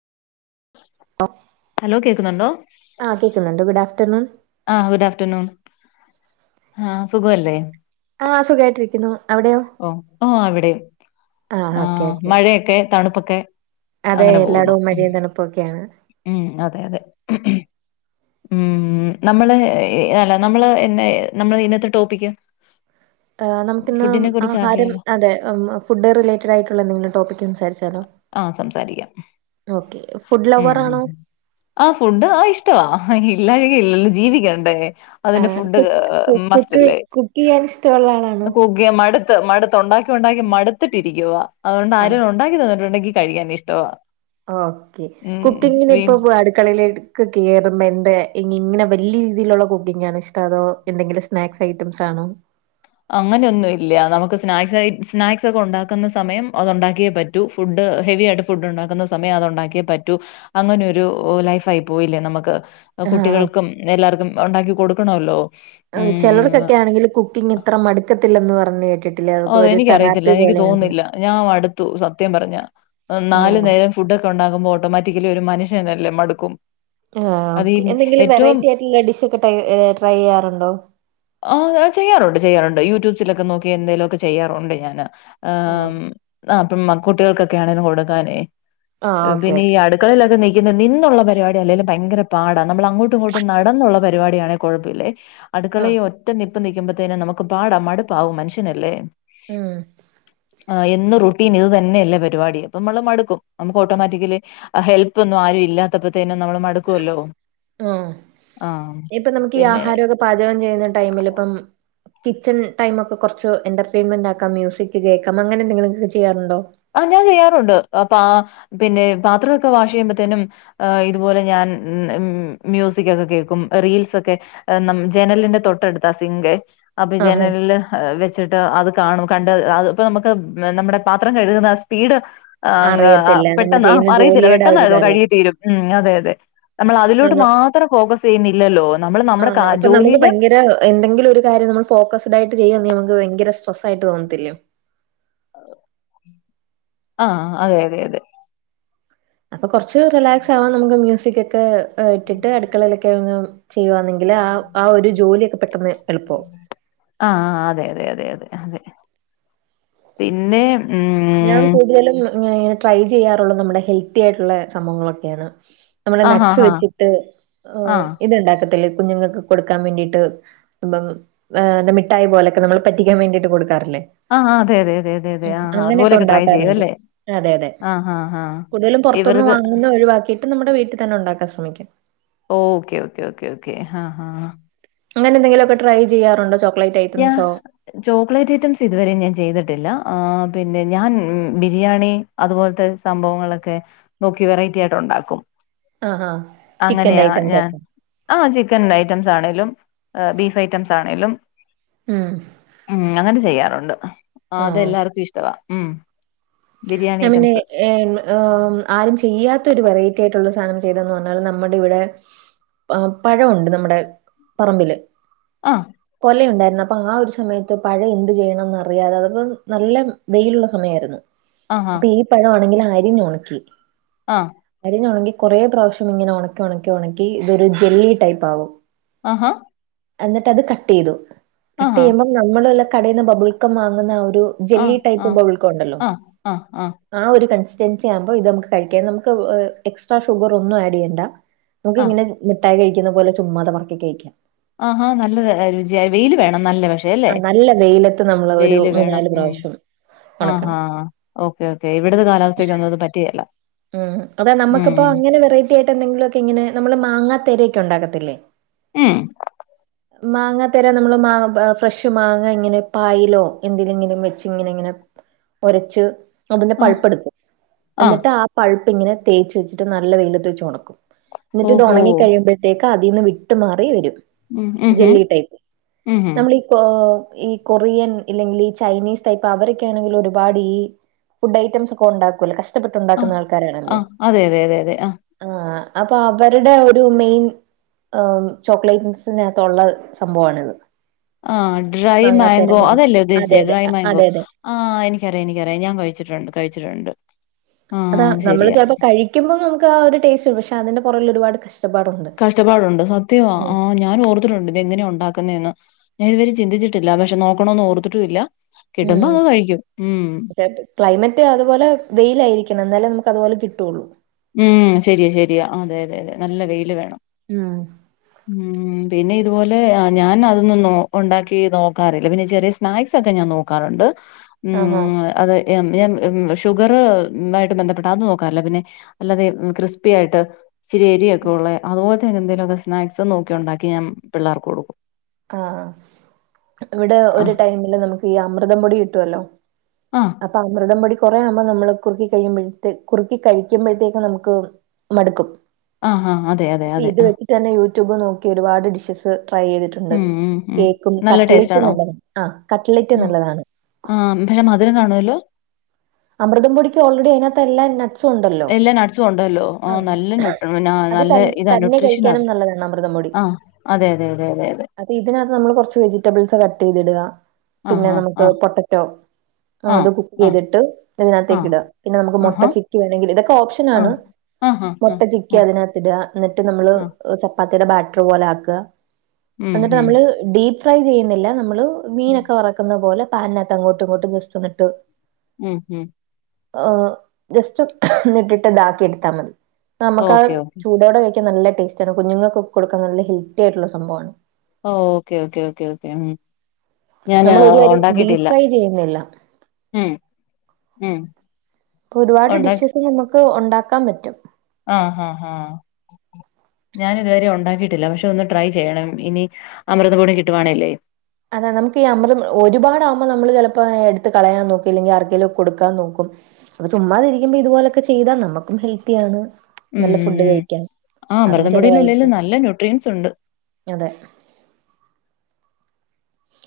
Hello കേക്കുന്നുണ്ടോ ആ കേക്കുന്നുണ്ട് ഗുഡ് ആഫ്റ്റർനൂൺ ആ ഗുഡ് ആഫ്റ്റർനൂൺ ആ സുഖല്ലേ ആ സുഖമായിട്ടിരിക്കുന്നു അവിടെയോ ഓ അവിടെയും ആഹ് ആ ഓക്കെ ഓക്കെ മഴയെക്കെ തണുപ്പൊക്കെ അതെ അങ്ങനെ പോകുന്നു എല്ലായിടവും ഉം മഴയും തണുപ്പൊക്കെയാണ് ഉം അതെ അതെ ഉം ഉം നമ്മള് അല്ല നമ്മള് എന്ന നമ്മള് ഇന്നത്തെ ടോപ്പിക്ക് ആ നമുക്കിന്ന് ഫുഡിനെ ആഹാരം കുറിച്ചാക്കിയാലോ അതെ ഫുഡ് റിലേറ്റഡ് ആയിട്ടുള്ള എന്തെങ്കിലും ടോപ്പിക്ക് സംസാരിച്ചാലോ ആ സംസാരിക്കാം ഓക്കെ ഫുഡ് ഉം ലവർ ഉം ആണോ ഉം ആ ഫുഡ് ആ ഇഷ്ടവാ എല്ലാംകഴി ഇല്ലല്ലോ ജീവിക്കേണ്ടേ? അതിന്റെ ആഹ് ഫുഡ് കുക്ക് മസ്റ്റ് കുക്ക് ല്ലേ കുക്ക് ചെയ്യാൻ ഇഷ്ടമുള്ള ആളാണോ കുകിയ മടു മടുത്ത്. ഉണ്ടാക്കി, ഉണ്ടാക്കി മടുത്തിട്ട് രിക്കുവാ. അതുകൊണ്ട് ആണോ ആരും ഉണ്ടാക്കി തന്നിട്ടുണ്ടെങ്കി കഴിക്കാൻ ഇഷ്ട വാ. ഓക്കെ കുക്കിങ്ങിന് ഇപ്പൊ അടുക്കളയിലേക്ക് കേറുമ്പോ എന്താ ഇങ്ങനെ വലിയ രീതിയിലുള്ള കുക്കിംഗ് ആണോ ഇഷ്ടം, അതോ എന്തെങ്കിലും സ്നാക്സ് ഐറ്റംസ് ആണോ. അങ്ങനെന്നും ഇല്ല. നമുക്ക് സ്നാക്സ് ഐസ് ' സ്നാക്സ് ഒക്കെ ഉണ്ടാക്കുന്ന സമയം അത് ഉണ്ടാക്കിയേ പറ്റൂ. ഫുഡ് അത് ഹെവി ആായിട്ട് ഫുഡ് ഉണ്ടാക്കുന്ന സമയം അതു ഉണ്ടാക്കിയേ പറ്റൂ. അങ്ങനെയൊരു ലൈഫ് ആയി പോയില്ലേ നമുക്ക്. ആഹ് കുട്ടികൾക്കും എല്ലാർക്കും ഉണ്ടാക്കി കൊടുക്കണല്ലോ. ചിലർക്കൊക്കെ ആണെങ്കിലും കുക്കിംഗ് ഇത്ര മടുക്കത്തില്ലന്ന് പറഞ്ഞ് കേട്ടി ഓ എനിക്കറിയത്തില്ല. എനിക്ക് തോന്നില്ല ഞാൻ മടുത്തു. സത്യം പറഞ്ഞ നാല് ആണോ നേരം ഫുഡ് ക്കെ ഉണ്ടാകുമ്പോ ഓട്ടോമാറ്റിക്കിലി ഒരു മനുഷനല്ലേ മടക്കും. ആ ഓക്കേ എന്തെങ്കിലും വെറൈറ്റി ആയിട്ടുള്ള ഡിഷ് ഒക്കെ ടൈ ട്രൈയ്യ യ്യാറുണ്ടോ. ആ ചെയ്യാറുണ്ട്, ചെയ്യാറുണ്ട് യൂട്യൂബ് ലൊക്കെ നോക്കി എന്തെലും ഒക്കെ ചെയ്യാറുണ്ട്. 'ഞന് ആഹ് മ് മക്കുട്ടികൾക്കൊക്കെയണെങ്കിലും. കൊടുക്കാനെ ആഹ് ഓക്കെ പിന്നെ ഈ ഓക്കെ അടുക്കളയിലൊക്കെ നിക്ക് നിന്നുള്ള പരിപാടി അല്ലേലും ഭയങ്കര പാടാ. നമ്മൾ അങ്ങോട്ടും, ഇങ്ങോട്ടും നടന്നുള്ള പരിപാടിയാണേ കുഴപ്പല്യ ആഹ് അടുക്കളയി ഒറ്റ നിപ്പ് നിൽക്കുമ്പോത്തേന് നമുക്ക് പാട മടുപ്പാവും മനുഷ്യനല്ലേ ഉം [unintelligible] ആ എന്നും റുട്ടീൻ ഇത് തന്നെയല്ലേ പരിപാടി അപ്പ നമ്മള് മടുക്കും നമുക്ക് ഓട്ടോമാറ്റിക്കലി ഹെൽപ്പ്ന്നും ആരും ഇല്ലാത്തപ്പോതേന് നമ്മള് മടുക്കുല്ലോ. ആ ഇപ്പം നമുക്ക് ഈ ആഹാരക്കെ പാചകം ചെയ്യുന്ന ടൈമില് ഇപ്പം കിച്ചൺ ടൈം ഒക്കെ കുറച്ച് എന്റർടൈയിൻമെന്റ് ആക്കാം. മ്യൂസിക് കേക്കാം അങ്ങനെന്തെിലുംക്കെ ചെയ്യാറുണ്ടോ. ആ ഞാൻ ചെയ്യാറുണ്ട്. അപ്പാ ആ പിന്നെ പാത്രമൊക്കെ വാഷ് ചെയ്യുമ്പത്തനും. ഇതുപോലെ ഞാൻ ഉം മ്യൂസിക്കൊക്കെ കേക്കും. റീൽസ് ഒക്കെ. നമ് ജനലിന്റെ തൊട്ടടുത്താ സിംഗ്. അഭി ആഹ് ജനലിൽ വെച്ചിട്ട് അത് കാണും. കണ്ട് അത് ഇപ്പ നമുക്ക് നമ്മുടെ പാത്ര കഴുകുന്ന സ്പീഡ് ആ അങ് അറിയത്തില്ല നമ്മൾ പെട്ടെന്ന് അ ചെയ്യുന്ന അറിയത്തില്ല ജോലിയുടെ ആ പെട്ടെന്ന് ഒരു ഇത് കഴി അറിയാം കിത്തീരും ഉം അതെ അതെ. നമ്മൾ അതിലോട്ട് മാത്രം ഫോക്കസ് ചെയ്യുന്നില്ലല്ലോ നമ്മള് നമ്മുടെ ആഹ് കാ ജോലിയില് നമൾ ഫോകസ്ഡ് ആയിട്ട് ചെയ്യന്ന നമക്ക് ഭയര സ്ട്രെസ് ആയിട്ട് തോന്നത്തില്ലയോ. ആ അതെ അതെ അതെ അപ്പ കുറച്ച് റിലാക്സ് ആവാൻ നമുക്ക് മ്യൂസിിക്ക ഒക്കെ ഇട്ടിട്ട് അടുക്കളയിലൊക്കെ ക്കെ ഒന്നു ചെയ്യുവാന്നെങ്കില് ആ ആ ഒരു ജോലിയൊക്കെ പെട്ടെന്ന് എളുപ്പവും. ആ അതെ അതെ അതെ അതെ പിന്നെ ഞാൻ ഉം കൂടുതലും ഇങ്ങനെ ട്രൈ ചെയ്യാറുള്ളു നമ്മുടെ ഹെൽത്തി ആയിട്ടുള്ള സംഭവങ്ങളൊക്കെയാണ്. നമ്മടെ ആഹ് നട്ട്സ് ആഹ് ആഹ് വെച്ചിട്ട് ആഹ് ഇത്ണ്ടാക്കത്തില്ലേ. കുഞ്ഞുങ്ങൾക്ക് കൊടുക്കാൻ വേണ്ടിട്ട്, ബ ബാ മിഠായി പോലൊക്കെ നമ്മള് പറ്റിക്കാൻ വേണ്ടിട്ട് കൊടുക്ക ആ അതെ അതെ അതെ അതെ ആ അ ങ്ങനക്കെ ണ്ടാക്കാറുണ്ട്. അതെ അതെ ആ, ആ. കൂടുതലും പുറത്തു ന്നു ഇവർക്ക് വാങ്ങുന്നത് ഒഴിവാക്കി എന്നിട്ട് നമ്മുടെ വീട്ടിൽ തന്നെ ഉണ്ടാക്കാൻ ശ്രമിക്കും. ഓക്കെ ഓക്കേ ഓക്കെ ഹഹ ഹ അങ്ങനെന്തെങ്കിലും ക്കെ ട്രൈ ചെയ്യാറുണ്ടോ. ചോക്ലേ ഞാ ചോക്ലേറ്റ് ഐറ്റംസ് ഇതുവരെ ഞാൻ ചെയ്തിട്ടില്ല. ആ പിന്നെ ഞാൻ ബിരിയാണി അതുപോലത്തെ സംഭവങ്ങളൊക്കെ നോക്കി വെറൈറ്റി ആയിട്ട് ഉണ്ടാക്കും. ആ ആ അങ്ങനെയാ ഞാൻ ആ ചിക്കൻ ഐറ്റംസ് ആണെലും, ബീഫ് ഐറ്റംസ് ആണേലും. ഉം ഉ അങ്ങനെ ചെയ്യാറുണ്ട്. ആഹ് അതെല്ലാർക്കും ഇഷ്ടവാ. ഉം ബിരിയാണി ഞാൻ പിന്നെ ഐറ്റംസ്. എ അ ആരും ചെയ്യാത്ത ഒരു വെറൈറ്റി ആയിട്ടുള്ള സാധനം. ചെയ്തന്ന് പറഞ്ഞാലും നമ്മുടെ ഇവിടെ പഴം ഉണ്ട് നമ്മുടെ പറമ്പില്. അ ഉണ്ടായിരുന്നു അപ്പൊ ആ ഒരു സമയത്ത് പഴം എന്ത് ചെയ്യണംന്ന് അറിയാതെ അതപ്പോ നല്ല വെയിലുള്ള സമയാരുന്നു ആ, ആ, അപ്പൊ ഈ പഴം ആണെങ്കിൽ അരിഞ്ഞ ഉണക്കി ആ. അരിഞ്ഞ ഉണക്കി കൊറെപ്രാവശ്യം ഇങ്ങനെ ഉണക്കി ഉണക്കി ഉണക്കി ഇതൊരു ജെല്ലി ടൈപ്പ് ആകും ആ ഹാ എന്നിട്ട് അത് കട്ട് യ്തു കട്ട് യ്യുമ്മ നമ്മള എല്ലാം കടയിുന്ന ബബുൾക്കം വാങ്ങുന്ന ഒരു ആ, ജെല്ലി ആ, ടൈപ്പ് ബബെൽക്കണ്ടല്ലോ ആ, ആ ആ കൺസിസ്റ്റൻസി ആകുമ്പോ ഇതമ്മക്ക് കഴിക്കാം നമ്മക്ക് എക്സ്ട്രാ ഷുഗർ ഒന്നും ആഡ് ചെയ്യണ്ട നമുക്ക് ആ. ഇങ്ങനെ മിട്ടായി കഴിക്കുന്ന പോലെ ചുമ്മാതെ പറക്കി കഴിക്കാം ആഹാ നല്ല രുചിയ വെയില് വേണം നല്ലണം ആ നല്ല വെയിലത്ത് നമ്മള് ഒരു മൂന്നാല് പ്രാവശ്യം ആ ഉണക്കണം ആ ഓക്കേ ഓക്കേ ഇവിടത്തെ കാലാവസ്ഥക്ക് ഒന്നും പറ്റികേല്ല ഉം അത നമ്മക്കിപ്പോ അങ്ങനെ വെറൈറ്റി ആയിട്ട്ന്തെങ്കിലുക്കെ ഇങ്ങനെ നമ്മള് മാങ്ങ തര ഉണ്ടാക്കത്തില്ലേ ഉം മാങ്ങ തരാ നമ്മള് മാ ഫ്രഷ് മാങ്ങ ഇങ്ങനെ പായിലോ എന്ത്ലെങ്കിലും വെച്ച് ഇങ്ങനെങ്ങനെ ഒരച്ച് അതിന്റെ ആഹ് പഴുപ്പ് എടുക്കും ആഹ് എന്നിട്ട് ആ പഴുപ്പ് ഇങ്ങനെ തേച്ച് വെച്ചിട്ട് നല്ല വെയിലത്ത് വച്ച് ഉണക്കും എന്നിട്ട് ഓഹോ ഒണങ്ങി കഴിയുമ്പോഴത്തേക്ക് അതിൽന്ന് വിട്ടു മാറി വരും ഉം ഉംഹ് ജെല്ലി ടൈപ്പ് ഉംഹ് നമ്മളീ ഓ ഈ കൊറിയൻ ഇല്ലെങ്കിൽ ഈ ചൈനീസ് ടൈപ്പ് അവരൊക്കെ ആണെങ്കിൽ ഒരുപാട് ഈ ഫുഡ് ഐറ്റംസ് ഒക്ക ഉണ്ടകൂലേ കഷ്ടപെട്ടുണ്ടാക്കുന്ന ആൾ ആ അതെ അതെ അതെ അതെ ആ ആ അപ്പൊ അവരുടെ ഒരു മെയിൻ ചോക്ലേറ്റ്സിനകത്ത ഉള്ള സംഭവമാണിത് ആ ഡ്രൈ മാംഗോ പറയും. അതല്ലേ അതെ ഉദ്ദേശിച്ചത് അതെ ഡ്രൈ അ- മാംഗോ അതെ അതെ ആ എനിക്കറിയാം എനിക്കറിയാം ഞാൻ കഴി കഴിചിട്ടുണ്ട് കഴിച്ചിട്ടുണ്ട് അതാ ആഹ് അത് നമ്മള് ശരിയാ ചലപ്പോ കഴിക്കുമ്പോ നമുക്ക് ഒരു ടേസ്റ്റ് ഉണ്ട് പക്ഷെ അതിന്റെ പുറകിൽ ഒരുപാട് കഷ്ടപ്പാടുണ്ട്. കഷ്ടപ്പാടുണ്ട് സത്യമാ ഉം ആഞാൻ ഓർത്തിട്ടുണ്ട് ഇതെങ്ങനെയ ഉണ്ടാക്കുന്നന്ന് ഞാൻ ഇതുവരെ ചിന്തിച്ചിട്ടില്ല പക്ഷ നോക്കണെന്ന് ഓർത്തിട്ടുല്ല ഉം പക്ഷെ ക്ലൈമറ്റ് അതുപോലെ വെയിലായിരിക്കണം എന്നാലേ നമുക്ക് അതുപോലെ കിട്ടുള്ളൂ ഉം ശരിയ ശരിയാ അതെ അതെ അതെ നല്ല വെയില് വേണം ഉം ഉം പിന്നെ ഇതുപോലെ ഞാൻ അതൊന്നും ഉണ്ടാക്കി നോക്കാറില്ല പിന്നെ ചെറിയ സ്നാക്സ് ഒക്കെ ഞാൻ നോക്കാറുണ്ട് ഉം ആഹാ അത് ഞാൻ ഷുഗർ ആയിട്ട് ബന്ധപ്പെട്ട അന്നും നോക്കാറില്ല പിന്നെ അല്ലാതെ ക്രിസ്പിയായിട്ട് ഇചിരി എരി ഒക്കെ ഉള്ള അതുപോല എന്തങ്കിലൊക്കെ സ്നാസ് നോക്കി ഉണ്ടാക്കി ഞാൻ പിള്ളേർക്ക് കൊടുക്കും ആ ഇവിടെ ഒരു ആഹ്, ടൈമില് നമുക്ക് ഈ അമൃതം പൊടി കിട്ടുവല്ലോ ആഹ്, അപ്പൊ അമൃതം പൊടി കുറേ നുമ്പോ നമ്മള് കുറുക്കി കഴിയുമ്പോഴത് കുറുക്കി കഴിക്കുമ്പോഴത്തേക്ക് നമുക്ക് മടുക്കും ആആ അതെ അതെ അതെ ആ യൂടൂബ് നോക്കി ഒരുപാട് ഡിഷസ് ട്രൈ ട്ടിണ്ട് ഉം, ഉം, ഉം. കേക്കും നല്ല ടേസ്റ്റ് കട്ലറ്റ് ആണോ? നല്ലതാണ്ആ കറ്റ്ലൈറ്റ് നല്ലതാണ് ആ ന്തേ മധുരം കാണുവല്ലോ അമൃതംപൊടിക്ക് ഓൾറെഡി അതിനകത്ത് എല്ലാം എല്ലാ നട്സും ഉണ്ടല്ലോ ആ നല്ല നുട്ട് ആ അത് ത നല്ല ഇതാ തന്നെ ന്യൂട്രിഷനാ അത് കഴിക്കാനും നല്ലതാണ് ആ അതെ അതെ അതെ അതെ അതെ അപ്പ ഇതിനകത്ത് നമ്മ കുറച്ച് വെജിറ്റബിൾസ് കട്ട് ചെയ്തിട പിന്നെ ആഹ് നമുക്ക് ആഹ് പൊട്ടറ്റോ അത് ആഹ് കുക്ക് ആഹ് ചെയ്തിട്ട് ഇതിനകത്തേക്ക ആഹ് ഇടുക പിന്നെ നമുക്ക് മുട്ട ആഹ് ആഹാ ചിക്ക വേണമെങ്കിൽ ഇതൊക്കെ ഓപ്ഷൻ ആണ് ആഹ് ആഹാ മൊട്ട, ആഹ് ചിക്കി ആഹ് അതിനകത്തിടുക, എന്നിട്ട്, നമ്മള്, ആഹ് ചപ്പാത്തി ബാറ്റർ, പോലെ, ആക്ക, ഉം എന്നിട്ട്, ഉം നമ്മള്, ഡീപ്പ്, ഫ്രൈ, ചെയ്യുന്നില്ല, നമ്മള് മീനൊക്കെ വറക്കുന്ന പോലെ പാനിനകത്ത് അങ്ങോട്ടും ഇങ്ങോട്ടും വന്നിട്ട് ഉം ഹം അ, ജസ്റ്റ്, എന്നിട്ടിട്ട്, ഇതാക്കി, എടുത്താ, മതി, നമുക്ക്, ആ, ഓക്കെ ഓക്കെ ചൂടോടെ നല്ല, ടേസ്റ്റ് ആണ്. കുഞ്ഞുങ്ങൾക്ക്ക്കൊടുക്കാൻ, നല്ല, ഹെൽത്തി, ആയിട്ടുള്ള, സംഭവമാണ്. ഓ, ഓക്കേ, ഓക്കേ, ഓക്കേ, ഓക്കേ, ഉം. ഞാൻ, നമ്മൾ ഒരു കാര്യം ഡീപ് ഉണ്ടാക്കിട്ടില്ല, ഫ്രൈ ചെയ്യുന്നില്ല ഉം, ഉം. പ്പൊ, ഒരുപാട്, ഉണ്ടാക്കി ഡിഷസ്, നമുക്ക്, ഉണ്ടാക്കാൻ, പറ്റും. ആഹ്, ആഹ്, ആഹ്. ഞാനി ഇതുവരെ, ഉണ്ടാക്കിട്ടില്ല, പക്ഷെ, ഒന്ന് ട്രൈ, ചെയ്യണം, ഇനി, അമൃതപൊടി, കിട്ടുവാണല്ലേ. അതാ, നമുക്ക്, ഈ, അമ്മലം, ഒരുപാട്, അമ്മ നമ്മള്, ചിലപ്പോ എടുത്ത്, കളയാൻ, നോക്കും, ഇല്ലെങ്കി, ആർക്കെിലും, കൊടുക്കാൻ, നോക്കും. അത്, ചുമ്മാതിരിക്കുമ്പ, ഇതുപോലൊക്കെ, ചെയ്താ, നമ്മുക്കും, ഹെൽത്തിയാണ്. ഉം നല്ല, ഫുഡ് ഉം കഴിക്കാൻ, ആഹ് അതും, അമൃതം പൊടിയിൽ ചെലവായിട്ട് അല്ലേലും നല്ല ന്യൂട്രിയൻസ് ഉണ്ട് അതെ.